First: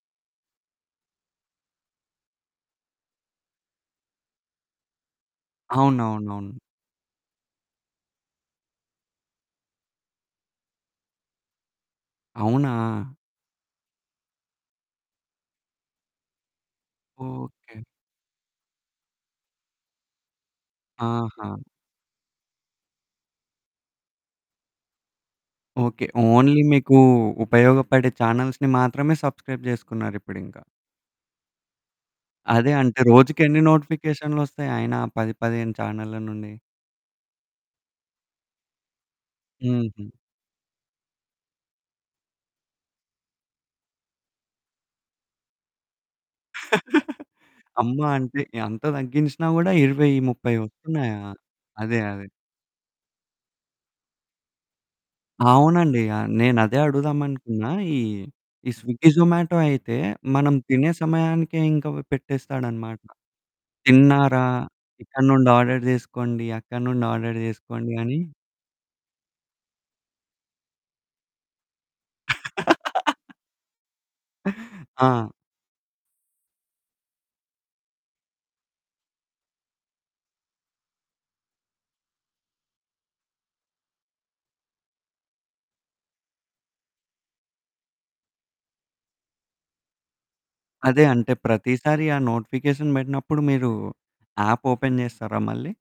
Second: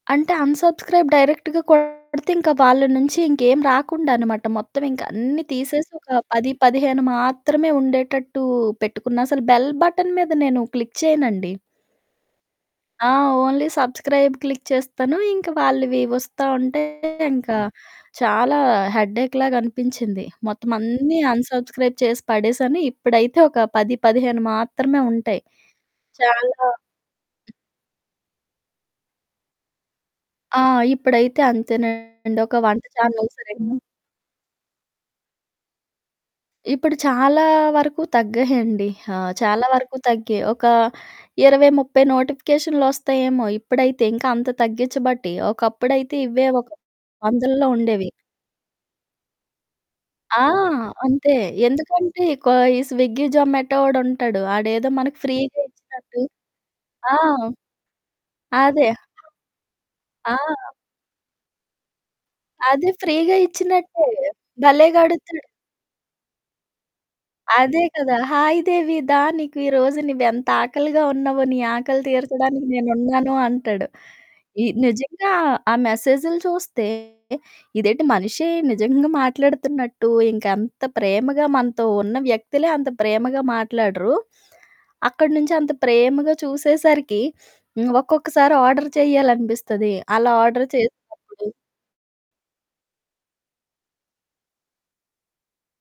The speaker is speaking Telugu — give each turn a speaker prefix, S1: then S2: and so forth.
S1: అంటే అన్‌సబ్‌స్క్రైబ్ డైరెక్ట్‌గా కొడితే ఇంకా వాళ్ళ నుంచి ఇంకేమి రాకుండా అన్నమాట మొత్తం ఇంకా అన్ని తీసేసి ఒక
S2: అవునవునవును.
S1: 10, 15 మాత్రమే ఉండేటట్టు పెట్టుకున్న అసలు బెల్ బటన్ మీద నేను క్లిక్ చేయనండి.
S2: అవునా!
S1: ఆ ఓన్లీ సబ్‌స్క్రైబ్ క్లిక్ చేస్తాను. ఇంకా వాళ్ళవి వస్తా ఉంటే ఇంకా
S2: ఓకే.
S1: చాలా హెడ్డెక్‌లాగా అనిపించింది. మొత్తం అన్నీ
S2: ఆహా!
S1: అన్‌సబ్‌స్క్రైబ్ చేసి పడేసాను. ఇప్పుడైతే ఒక 10, 15 మాత్రమే ఉంటాయి.
S2: ఓకే. ఓన్లీ
S1: చాలా
S2: మీకు ఉపయోగపడే చానెల్స్‌ని మాత్రమే సబ్‌స్క్రైబ్ జేసుకున్నారు ఇప్పుడింకా.
S1: ఆ! ఇప్పుడైతే అంతేనండి. ఒక
S2: అదే
S1: వంట
S2: అంటే
S1: ఛానల్స్
S2: రోజుకెన్ని
S1: 2
S2: నోటిఫికేషన్‌‌లొస్తయి అయినా 10, 15 చానెళ్ళ నుండి?
S1: ఇప్పుడు చాలా వరకు తగ్గాయండి. ఆ! చాలా వరకు
S2: హుహు.
S1: తగ్గాయి. ఒక 20, 30 నోటిఫికేషనులొస్తాయేమో ఇప్పుడైతే, ఇంకా అంత తగ్గిచ్చబట్టి. ఒకప్పుడైతే ఇవే ఒక వందల్లో
S2: అమ్మ
S1: ఉండేవి.
S2: అంటే ఎంత తగ్గించినా కూడా ఇరవై
S1: ఆ!
S2: ముప్పై వస్తున్నాయా?
S1: అంతే.
S2: అదే,
S1: ఎందుకంటే
S2: అదే.
S1: కొ ఈ స్విగ్గీ, జొమాటో వోడుంటాడు. ఆడేదో మనకు ఫ్రీగా
S2: అవునండి.
S1: ఇచ్చినట్టు
S2: ఆహ్, నేను అదే
S1: ఆ!
S2: అడుగుదామనుకున్నా. ఈ, ఈ
S1: అదే.
S2: స్విగ్గీ, జొమాటో అయితే
S1: ఆ!
S2: మనం తినే సమయానికే ఇంక
S1: అదే
S2: పెట్టేస్తాడనమాట.
S1: ఫ్రీగా ఇచ్చినట్టే.
S2: "తిన్నారా? ఇక్కడి
S1: భలేగడుగుతాడు.
S2: నుండి ఆర్డర్ జేసుకోండి. అక్కడి నుండి ఆర్డర్
S1: అదే
S2: జేసుకోండి"
S1: కదా!
S2: అని.
S1: "హాయ్ దేవి దా! నీకు ఈ రోజు నువ్వెంత ఆకలిగా ఉన్నావో నీ ఆకలి తీర్చడానికి నేనున్నాను" అంటాడు. ఈ
S2: ఆ!
S1: నిజంగా ఆ మెసేజులు చూస్తే ఇదేంటి మనిషే నిజంగా మాట్లాడుతున్నట్టు ఇంక అంత ప్రేమగా మనతో ఉన్న వ్యక్తులే అంత ప్రేమగా మాట్లాడరు. అక్కడి నుంచి అంత ప్రేమగా చూసేసరికి హ్మ్, ఒక్కొక్కసారి ఆర్డర్ చెయ్యాలనిపిస్తది. అలా ఆర్డర్
S2: అదే అంటే
S1: చేసినప్పుడు
S2: ప్రతిసారి ఆ నోటిఫికేషన్ పెట్టినప్పుడు మీరు ఆప్ ఓపెన్ జేస్తారా మళ్ళీ?